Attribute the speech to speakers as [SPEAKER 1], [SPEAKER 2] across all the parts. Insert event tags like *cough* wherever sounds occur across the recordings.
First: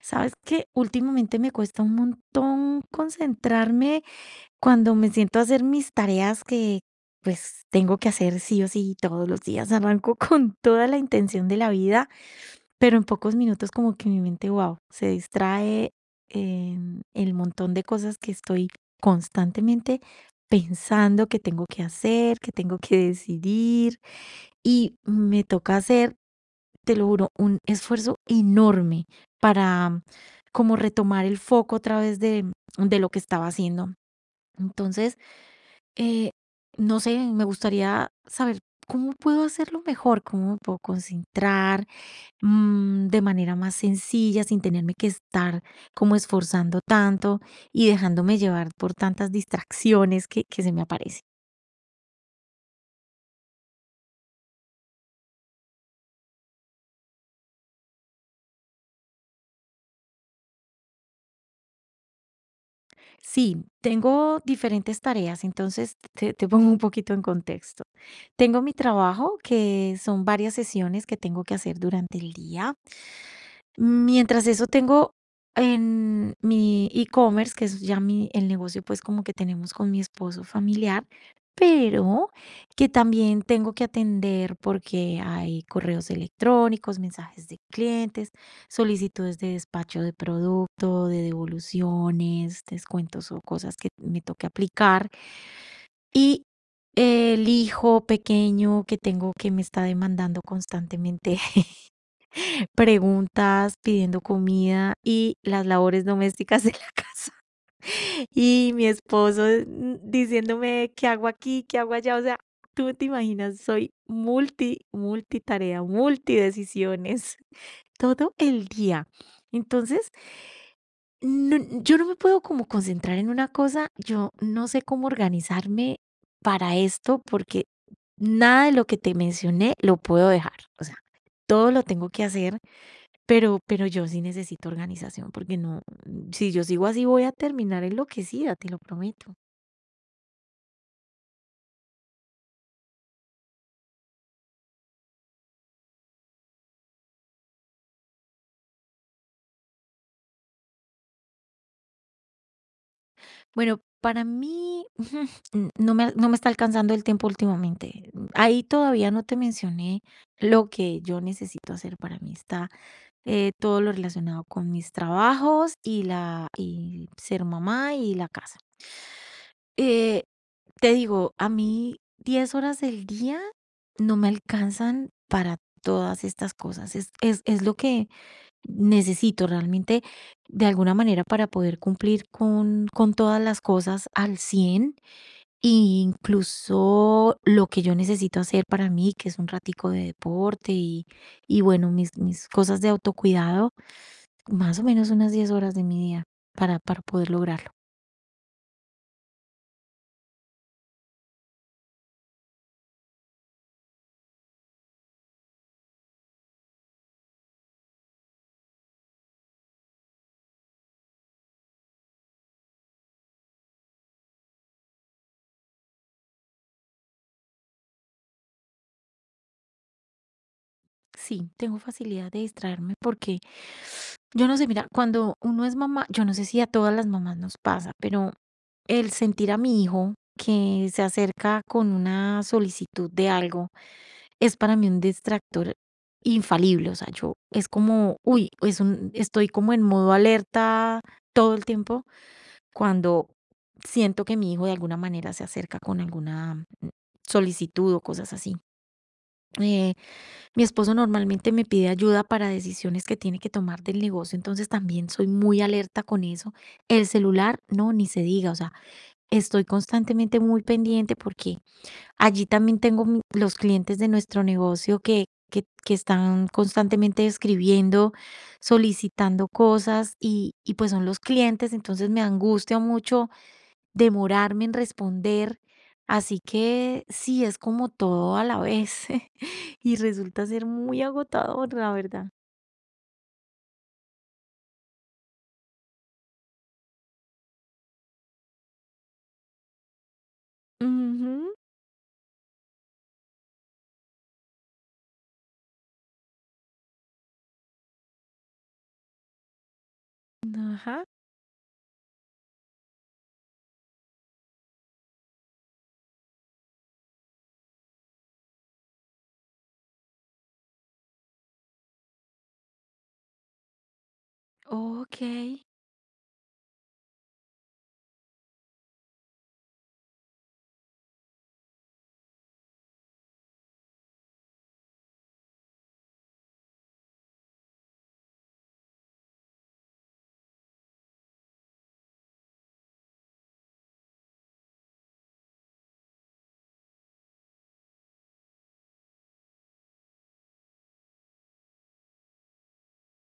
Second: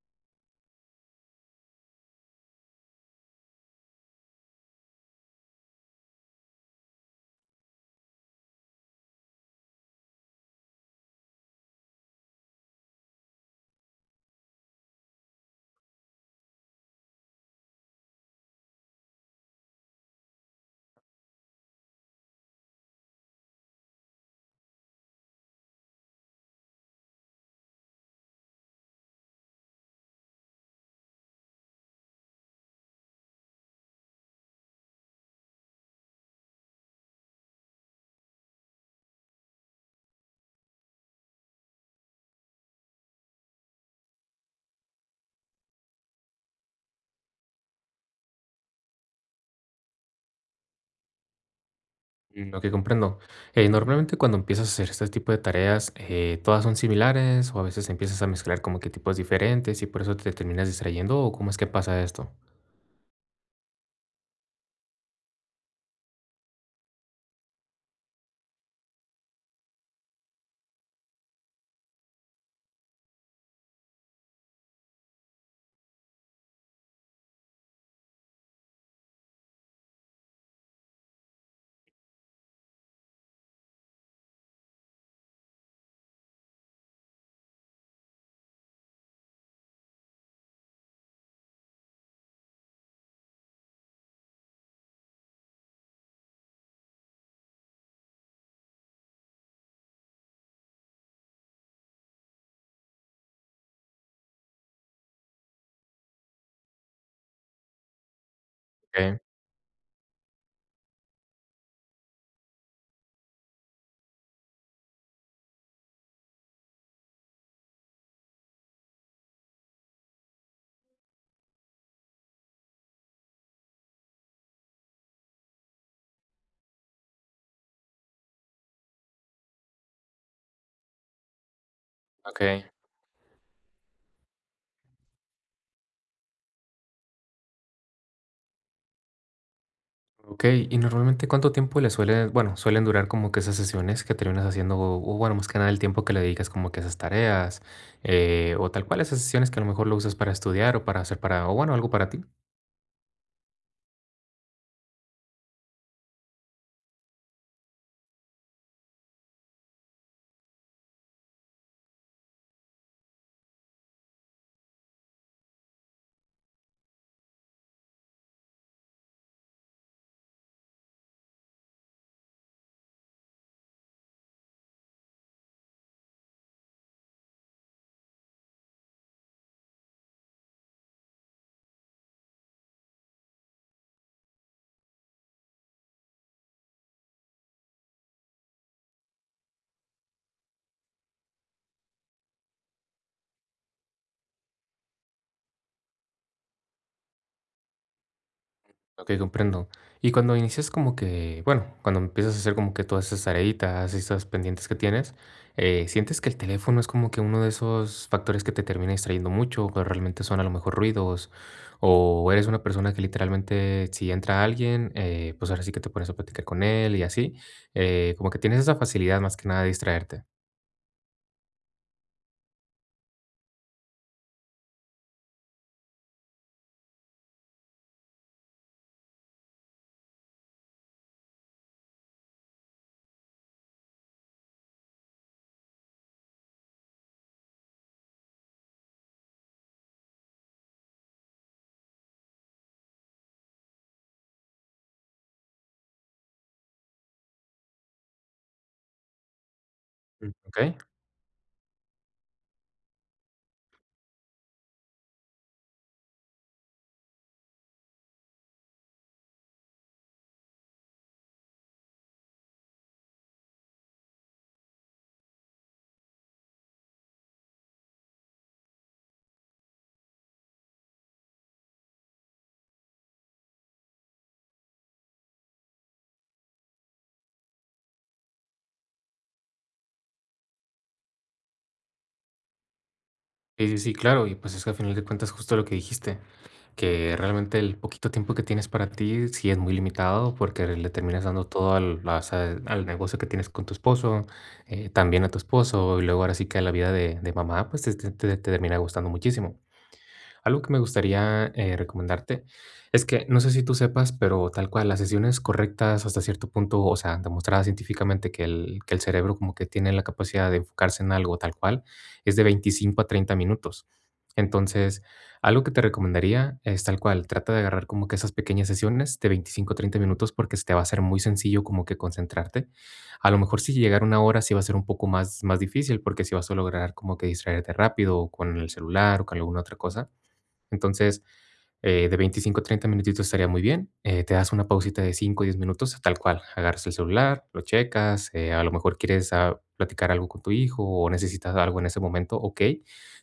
[SPEAKER 1] Sabes que últimamente me cuesta un montón concentrarme cuando me siento a hacer mis tareas que pues tengo que hacer sí o sí todos los días. Arranco *laughs* con toda la intención de la vida, pero en pocos minutos como que mi mente, wow, se distrae en el montón de cosas que estoy constantemente pensando que tengo que hacer, que tengo que decidir y me toca hacer te lo juro, un esfuerzo enorme para como retomar el foco otra vez de lo que estaba haciendo. Entonces, eh, no sé, me gustaría saber cómo puedo hacerlo mejor, cómo me puedo concentrar de manera más sencilla, sin tenerme que estar como esforzando tanto y dejándome llevar por tantas distracciones que se me aparecen.
[SPEAKER 2] Mm, ok, comprendo. Normalmente cuando empiezas a hacer este tipo de tareas, todas son similares o a veces empiezas a mezclar como que tipos diferentes y por eso te terminas distrayendo o cómo es que pasa esto.
[SPEAKER 1] Sí, tengo diferentes tareas, entonces te pongo un poquito en contexto. Tengo mi trabajo, que son varias sesiones que tengo que hacer durante el día. Mientras eso tengo en mi e-commerce, que es ya mi el negocio, pues, como que tenemos con mi esposo familiar, pero que también tengo que atender porque hay correos electrónicos, mensajes de clientes, solicitudes de despacho de producto, de devoluciones, descuentos o cosas que me toque aplicar. Y el hijo pequeño que tengo que me está demandando constantemente *laughs* preguntas, pidiendo comida y las labores domésticas de la *laughs* casa. Y mi
[SPEAKER 2] Okay,
[SPEAKER 1] esposo diciéndome qué hago aquí, qué hago allá. O sea, tú te imaginas, soy multitarea, multidecisiones *laughs* todo el día. Entonces, yo no me puedo como concentrar en una cosa. Yo no sé cómo organizarme para esto porque nada de lo que te mencioné lo puedo dejar. O sea, todo lo tengo que hacer
[SPEAKER 2] okay,
[SPEAKER 1] pero yo sí necesito organización, porque no, si yo sigo así voy a terminar enloquecida, te lo prometo.
[SPEAKER 2] okay. Y normalmente cuánto tiempo le suelen, bueno, suelen durar como que esas sesiones que terminas haciendo o, bueno, más que nada el tiempo que le dedicas como que a esas tareas o tal cual esas sesiones que a lo mejor lo usas para estudiar o para hacer para o bueno algo para ti.
[SPEAKER 1] Bueno, para mí, *laughs* n no me no me está alcanzando el tiempo últimamente. Ahí todavía no te mencioné lo que yo necesito hacer para mí. Está, todo lo relacionado con mis trabajos y ser mamá y la casa. Eh, te digo, a mí 10 horas del día no me alcanzan para todas estas cosas. Es lo que necesito realmente de alguna manera para poder cumplir con todas las cosas al 100% e incluso lo que yo necesito hacer para mí, que es un ratico de deporte y bueno, mis cosas de autocuidado, más o menos unas 10 horas de mi día para poder lograrlo.
[SPEAKER 2] Ok, comprendo. Y cuando inicias como que, bueno, cuando empiezas a hacer como que todas esas tareitas, esas pendientes que tienes, ¿sientes que el teléfono es como que uno de esos factores que te termina distrayendo mucho, o realmente son a lo mejor ruidos, o eres una persona que literalmente si entra alguien, pues ahora sí que te pones a platicar con él y así, como que tienes esa facilidad más que nada de distraerte?
[SPEAKER 1] Sí, tengo facilidad de distraerme porque yo no sé, mira, cuando uno es mamá, yo no sé si a todas las mamás nos pasa, pero el sentir a mi hijo que se acerca con una solicitud de algo es para mí un distractor infalible. O sea, yo es como, uy, estoy como en modo alerta todo el tiempo cuando siento que mi hijo de alguna manera se acerca con alguna solicitud o cosas así. Eh,
[SPEAKER 2] Mm. ¿Ok?
[SPEAKER 1] mi esposo normalmente me pide ayuda para decisiones que tiene que tomar del negocio, entonces también soy muy alerta con eso. El celular, no, ni se diga, o sea, estoy constantemente muy pendiente porque allí también tengo los clientes de nuestro negocio que están constantemente escribiendo, solicitando cosas y pues son los clientes, entonces me angustia mucho demorarme en responder. Así que sí, es como todo a la vez *laughs* y resulta ser muy agotador, la verdad.
[SPEAKER 2] Sí, sí, sí, claro, y pues es que al final de cuentas justo lo que dijiste, que realmente el poquito tiempo que tienes para ti sí es muy limitado porque le terminas dando
[SPEAKER 1] Ujú.
[SPEAKER 2] todo al, a- o sea, al negocio que tienes con tu esposo, también a tu esposo, y luego ahora sí que la vida de mamá pues te- te termina gustando muchísimo. Algo que me
[SPEAKER 1] Ajá.
[SPEAKER 2] gustaría, recomendarte es que, no sé si tú sepas, pero tal cual, las sesiones correctas hasta cierto punto, o sea, demostrada científicamente que el cerebro como que tiene la capacidad de enfocarse en algo tal cual, es de 25 a 30 minutos. Entonces,
[SPEAKER 1] Ok.
[SPEAKER 2] algo que te recomendaría es tal cual, trata de agarrar como que esas pequeñas sesiones de 25 a 30 minutos porque se te va a ser muy sencillo como que concentrarte. A lo mejor si llegar a una hora sí va a ser un poco más, más difícil porque si vas a lograr como que distraerte rápido o con el celular o con alguna otra cosa. Entonces, de 25 a 30 minutitos estaría muy bien. Te das una pausita de 5 o 10 minutos, tal cual. Agarras el celular, lo checas, a lo mejor quieres platicar algo con tu hijo o necesitas algo en ese momento, ok.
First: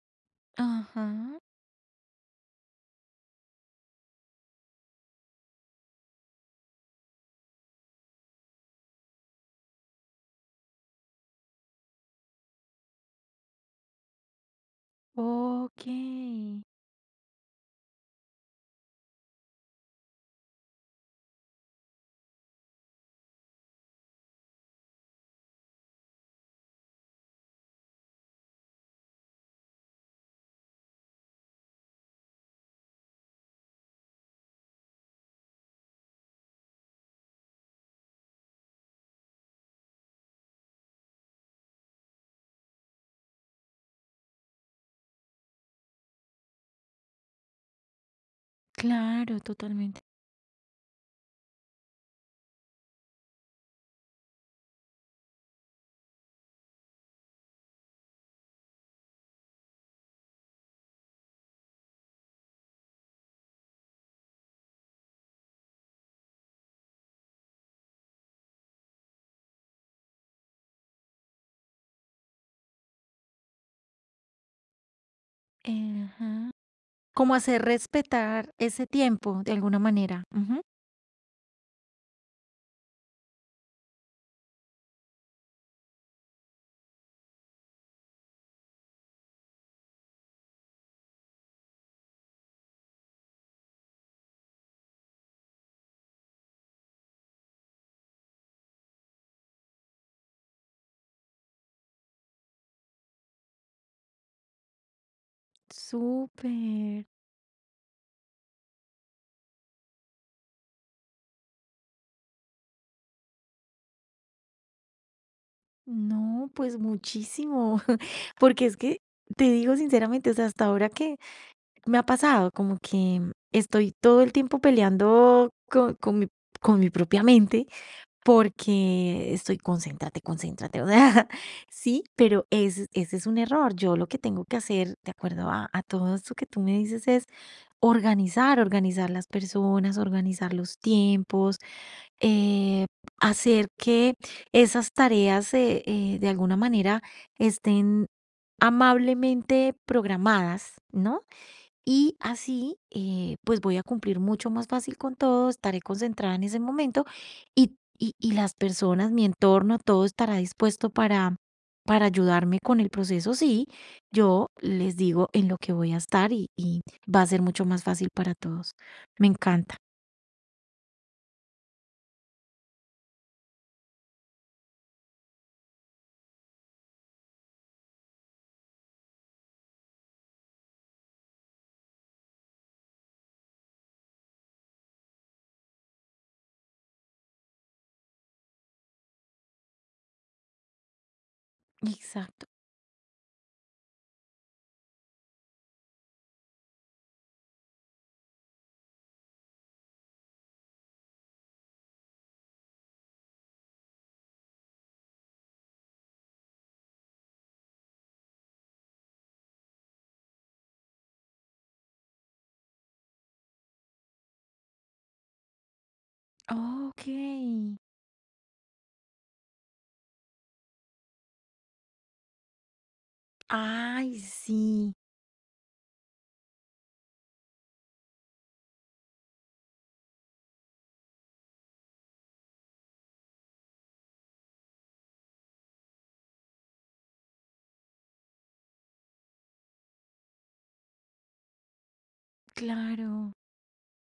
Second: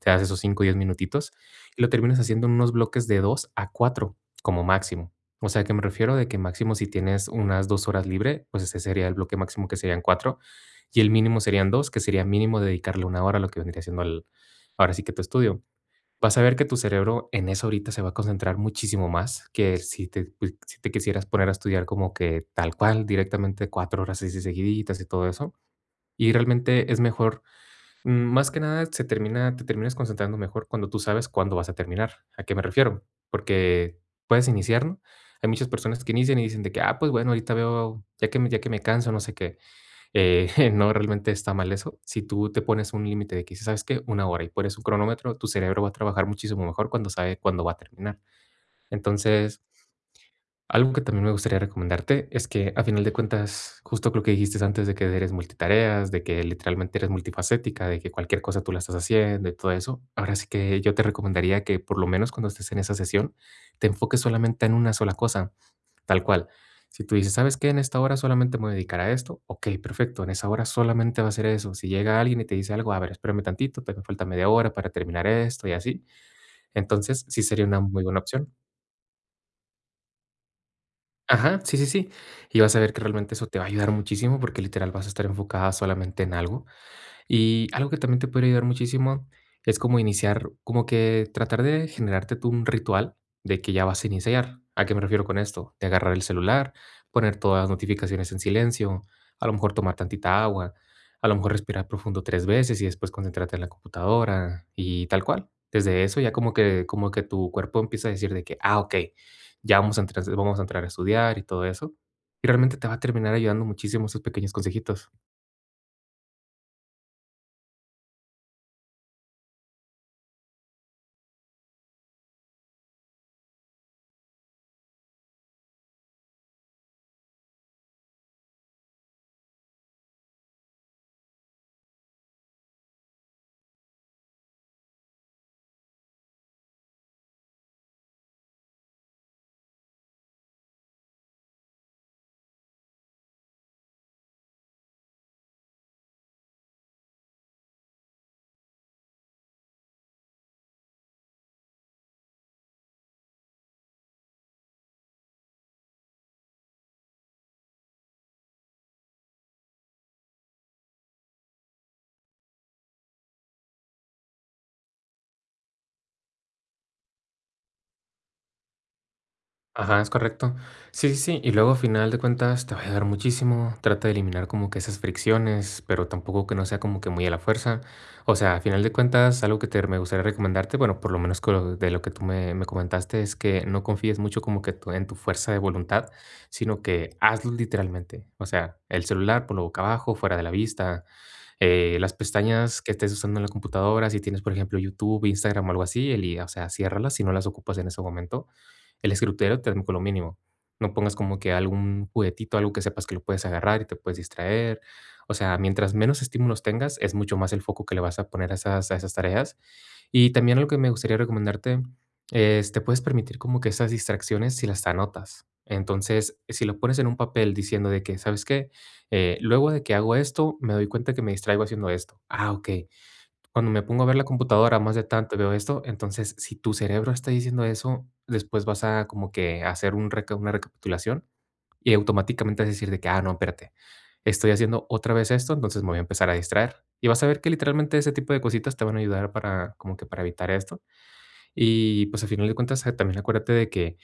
[SPEAKER 2] Te das esos cinco o 10
[SPEAKER 1] Ajá.
[SPEAKER 2] minutitos y lo terminas haciendo en unos bloques de 2 a 4, como máximo. O sea que me refiero de que máximo si tienes unas dos horas libre, pues ese sería el bloque máximo que serían cuatro y el mínimo serían dos, que sería mínimo dedicarle una hora a lo que vendría siendo el, ahora sí que tu estudio.
[SPEAKER 1] Ok.
[SPEAKER 2] Vas a ver que tu cerebro en eso ahorita se va a concentrar muchísimo más que si te, pues, si te quisieras poner a estudiar como que tal cual, directamente cuatro horas así seguiditas y todo eso. Y realmente es mejor, más que nada se termina, te terminas concentrando mejor cuando tú sabes cuándo vas a terminar. ¿A qué me refiero? Porque puedes iniciar, ¿no? Hay muchas personas que inician y dicen de que, ah, pues bueno, ahorita veo, ya que me canso, no sé qué. *laughs* No, realmente está mal eso. Si tú te pones un límite de que dices, ¿sabes qué? Una hora y pones un cronómetro, tu cerebro va a trabajar muchísimo mejor cuando sabe cuándo va a terminar.
[SPEAKER 1] Claro,
[SPEAKER 2] Entonces,
[SPEAKER 1] totalmente.
[SPEAKER 2] algo que también me gustaría recomendarte es que a final de cuentas, justo lo que dijiste antes de que eres multitareas, de que literalmente eres multifacética, de que cualquier cosa tú la estás haciendo y todo eso, ahora sí que yo te recomendaría que por lo menos cuando estés en esa sesión, te enfoques solamente en una sola cosa. Tal cual. Si tú dices: "¿Sabes qué? En esta hora solamente me voy a dedicar a esto", okey, perfecto, en esa hora solamente va a ser eso. Si llega alguien y te dice algo: "A ver, espérame tantito, te me falta media hora para terminar esto", y así.
[SPEAKER 1] Ajá.
[SPEAKER 2] Entonces,
[SPEAKER 1] Como
[SPEAKER 2] sí
[SPEAKER 1] hacer
[SPEAKER 2] sería una muy buena
[SPEAKER 1] respetar
[SPEAKER 2] opción.
[SPEAKER 1] ese tiempo de alguna manera. Ujú.
[SPEAKER 2] Ajá, sí, sí, sí. Y vas a ver que realmente eso te va a ayudar muchísimo porque literal vas a estar enfocada solamente en algo. Y algo que también te puede ayudar muchísimo es como iniciar, como que tratar de generarte tú un ritual de que ya vas a iniciar. ¿A qué me refiero con esto? De agarrar el celular, poner todas las notificaciones en silencio, a lo mejor tomar tantita agua, a lo mejor respirar profundo tres veces y después concentrarte en la computadora y tal cual. Desde eso ya
[SPEAKER 1] Súper.
[SPEAKER 2] como que tu cuerpo empieza a decir de que, ah, ok, ya vamos a entrar a estudiar y todo eso. Y realmente te va a terminar ayudando muchísimo esos pequeños consejitos.
[SPEAKER 1] No, pues muchísimo. *laughs* Porque es que te digo sinceramente, o sea, hasta ahora que me ha pasado como que estoy todo el tiempo peleando con mi propia mente porque estoy, concéntrate, concéntrate. O sea, *laughs* sí, pero ese es un error. Yo lo que tengo que hacer, de acuerdo a todo esto que tú me dices, es organizar, organizar las personas, organizar los tiempos, eh, hacer que esas tareas de alguna manera estén amablemente programadas, ¿no? Y así, pues voy a cumplir mucho más fácil con todo, estaré concentrada en ese momento y las personas, mi entorno, todo estará dispuesto para ayudarme con el proceso. Sí, yo les digo en lo que voy a estar y va a ser mucho más fácil para todos. Me encanta.
[SPEAKER 2] Ajá, es correcto. Sí, sí, sí. Y luego, a final de cuentas, te va a ayudar muchísimo. Trata de eliminar como que esas fricciones, pero tampoco que no sea como que muy a la fuerza. O sea, a final de cuentas, algo que te, me gustaría recomendarte, bueno, por lo menos con lo- de lo que tú me, me comentaste, es que no confíes mucho como que tu- en tu fuerza de voluntad, sino que hazlo literalmente. O sea, el celular por lo boca abajo, fuera de la vista, las
[SPEAKER 1] Exacto.
[SPEAKER 2] pestañas que estés usando en la computadora, si tienes, por ejemplo, YouTube, Instagram o algo así, eli o sea, ciérralas si no las ocupas en ese momento. El escritorio te con lo mínimo. No pongas como que algún juguetito, algo que sepas que lo puedes agarrar y te puedes distraer. O sea, mientras menos estímulos tengas, es mucho más el foco que le vas a poner a esas tareas y también algo que me gustaría recomendarte es, te puedes permitir como que esas distracciones si las anotas. Entonces, si lo pones
[SPEAKER 1] Ok.
[SPEAKER 2] en un papel diciendo de que, ¿sabes qué? Luego de que hago esto, me doy cuenta que me distraigo haciendo esto. Ah, ok. Cuando me pongo a ver
[SPEAKER 1] Ay,
[SPEAKER 2] la computadora
[SPEAKER 1] sí,
[SPEAKER 2] más de tanto y veo esto, entonces si tu cerebro está diciendo eso, después vas a como que hacer una recapitulación y automáticamente vas a decir de que, ah, no, espérate, estoy haciendo otra vez esto, entonces me voy a empezar a distraer. Y vas a ver que literalmente ese tipo de cositas te van a ayudar para, como que para evitar esto. Y pues al final de cuentas, también
[SPEAKER 1] claro.
[SPEAKER 2] acuérdate de que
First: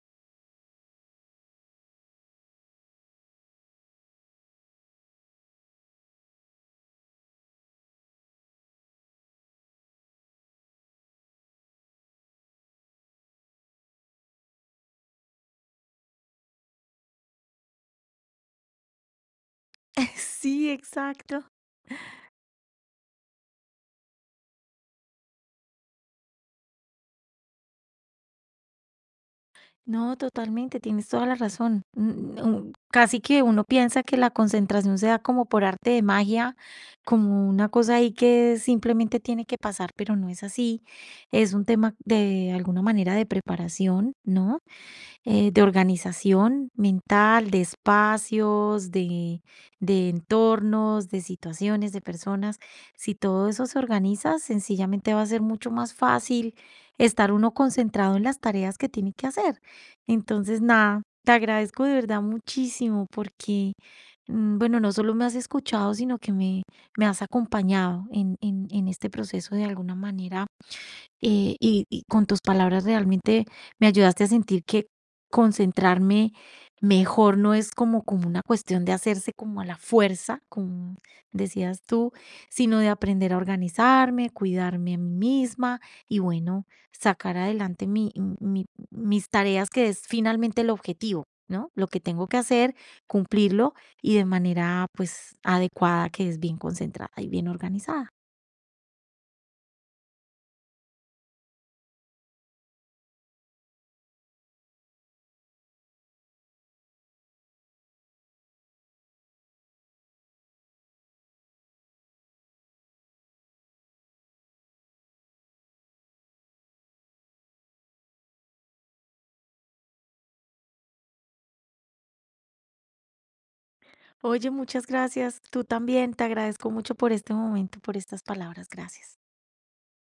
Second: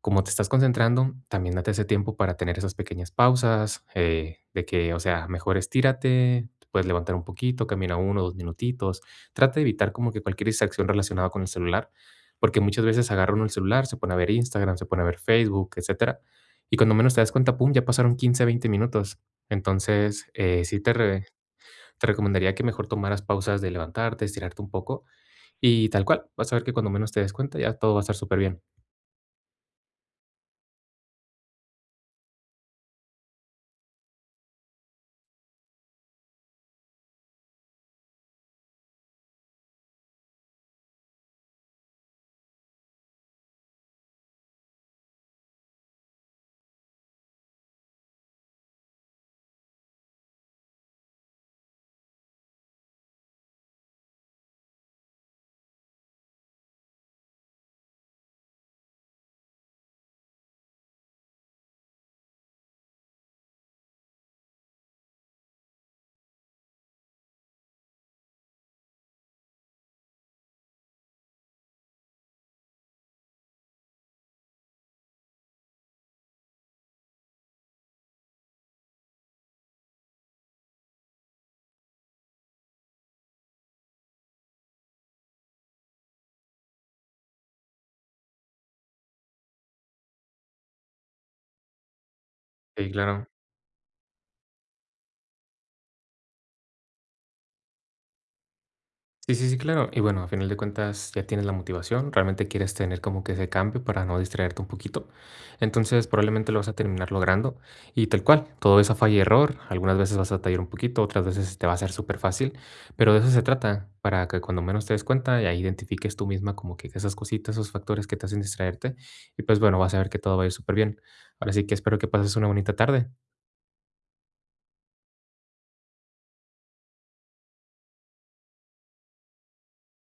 [SPEAKER 2] como te estás concentrando, también date ese tiempo para tener esas pequeñas pausas, de que, o sea, mejor estírate, te puedes levantar un poquito, camina uno, dos minutitos. Trata de evitar como que cualquier distracción relacionada con el celular, porque muchas veces agarra uno el celular, se pone a ver Instagram, se pone a ver Facebook, etcétera. Y cuando menos te das cuenta, pum, ya pasaron 15, 20 minutos.
[SPEAKER 1] *laughs*
[SPEAKER 2] Entonces,
[SPEAKER 1] Sí, exacto.
[SPEAKER 2] te recomendaría que mejor tomaras pausas de levantarte, estirarte un poco y tal cual. Vas a ver que cuando menos te des cuenta, ya todo va a estar súper bien.
[SPEAKER 1] No, totalmente, tienes toda la razón. Casi que uno piensa que la concentración se da como por arte de magia, como una cosa ahí que simplemente tiene que pasar, pero no es así. Es un tema de alguna manera de preparación, ¿no? De organización mental, de espacios, de entornos, de situaciones, de personas. Si todo eso se organiza, sencillamente va a ser mucho más fácil estar uno concentrado en las tareas que tiene que hacer. Entonces, nada, te agradezco de verdad muchísimo porque, bueno, no solo me has escuchado, sino que me has acompañado en este proceso de alguna manera y con tus palabras realmente me ayudaste a sentir que concentrarme mejor no es como, una cuestión de hacerse como a la fuerza, como decías tú, sino de aprender a organizarme, cuidarme a mí misma y bueno, sacar adelante mis tareas, que es finalmente el objetivo, ¿no? Lo que tengo que hacer,
[SPEAKER 2] Sí, claro.
[SPEAKER 1] cumplirlo y de manera pues adecuada, que es bien concentrada y bien organizada.
[SPEAKER 2] Sí, sí, sí, claro. Y bueno, a final de cuentas ya tienes la motivación, realmente quieres tener como que ese cambio para no distraerte un poquito. Entonces probablemente lo vas a terminar logrando y tal cual, todo es a falla y error. Algunas veces vas a batallar un poquito, otras veces te va a ser súper fácil, pero de eso se trata, para que cuando menos te des cuenta ya identifiques tú misma como que esas cositas, esos factores que te hacen distraerte y pues bueno, vas a ver que todo va a ir súper bien. Ahora sí que espero que pases una bonita tarde.
[SPEAKER 1] Oye, muchas gracias. Tú también, te agradezco mucho por este momento, por estas palabras. Gracias.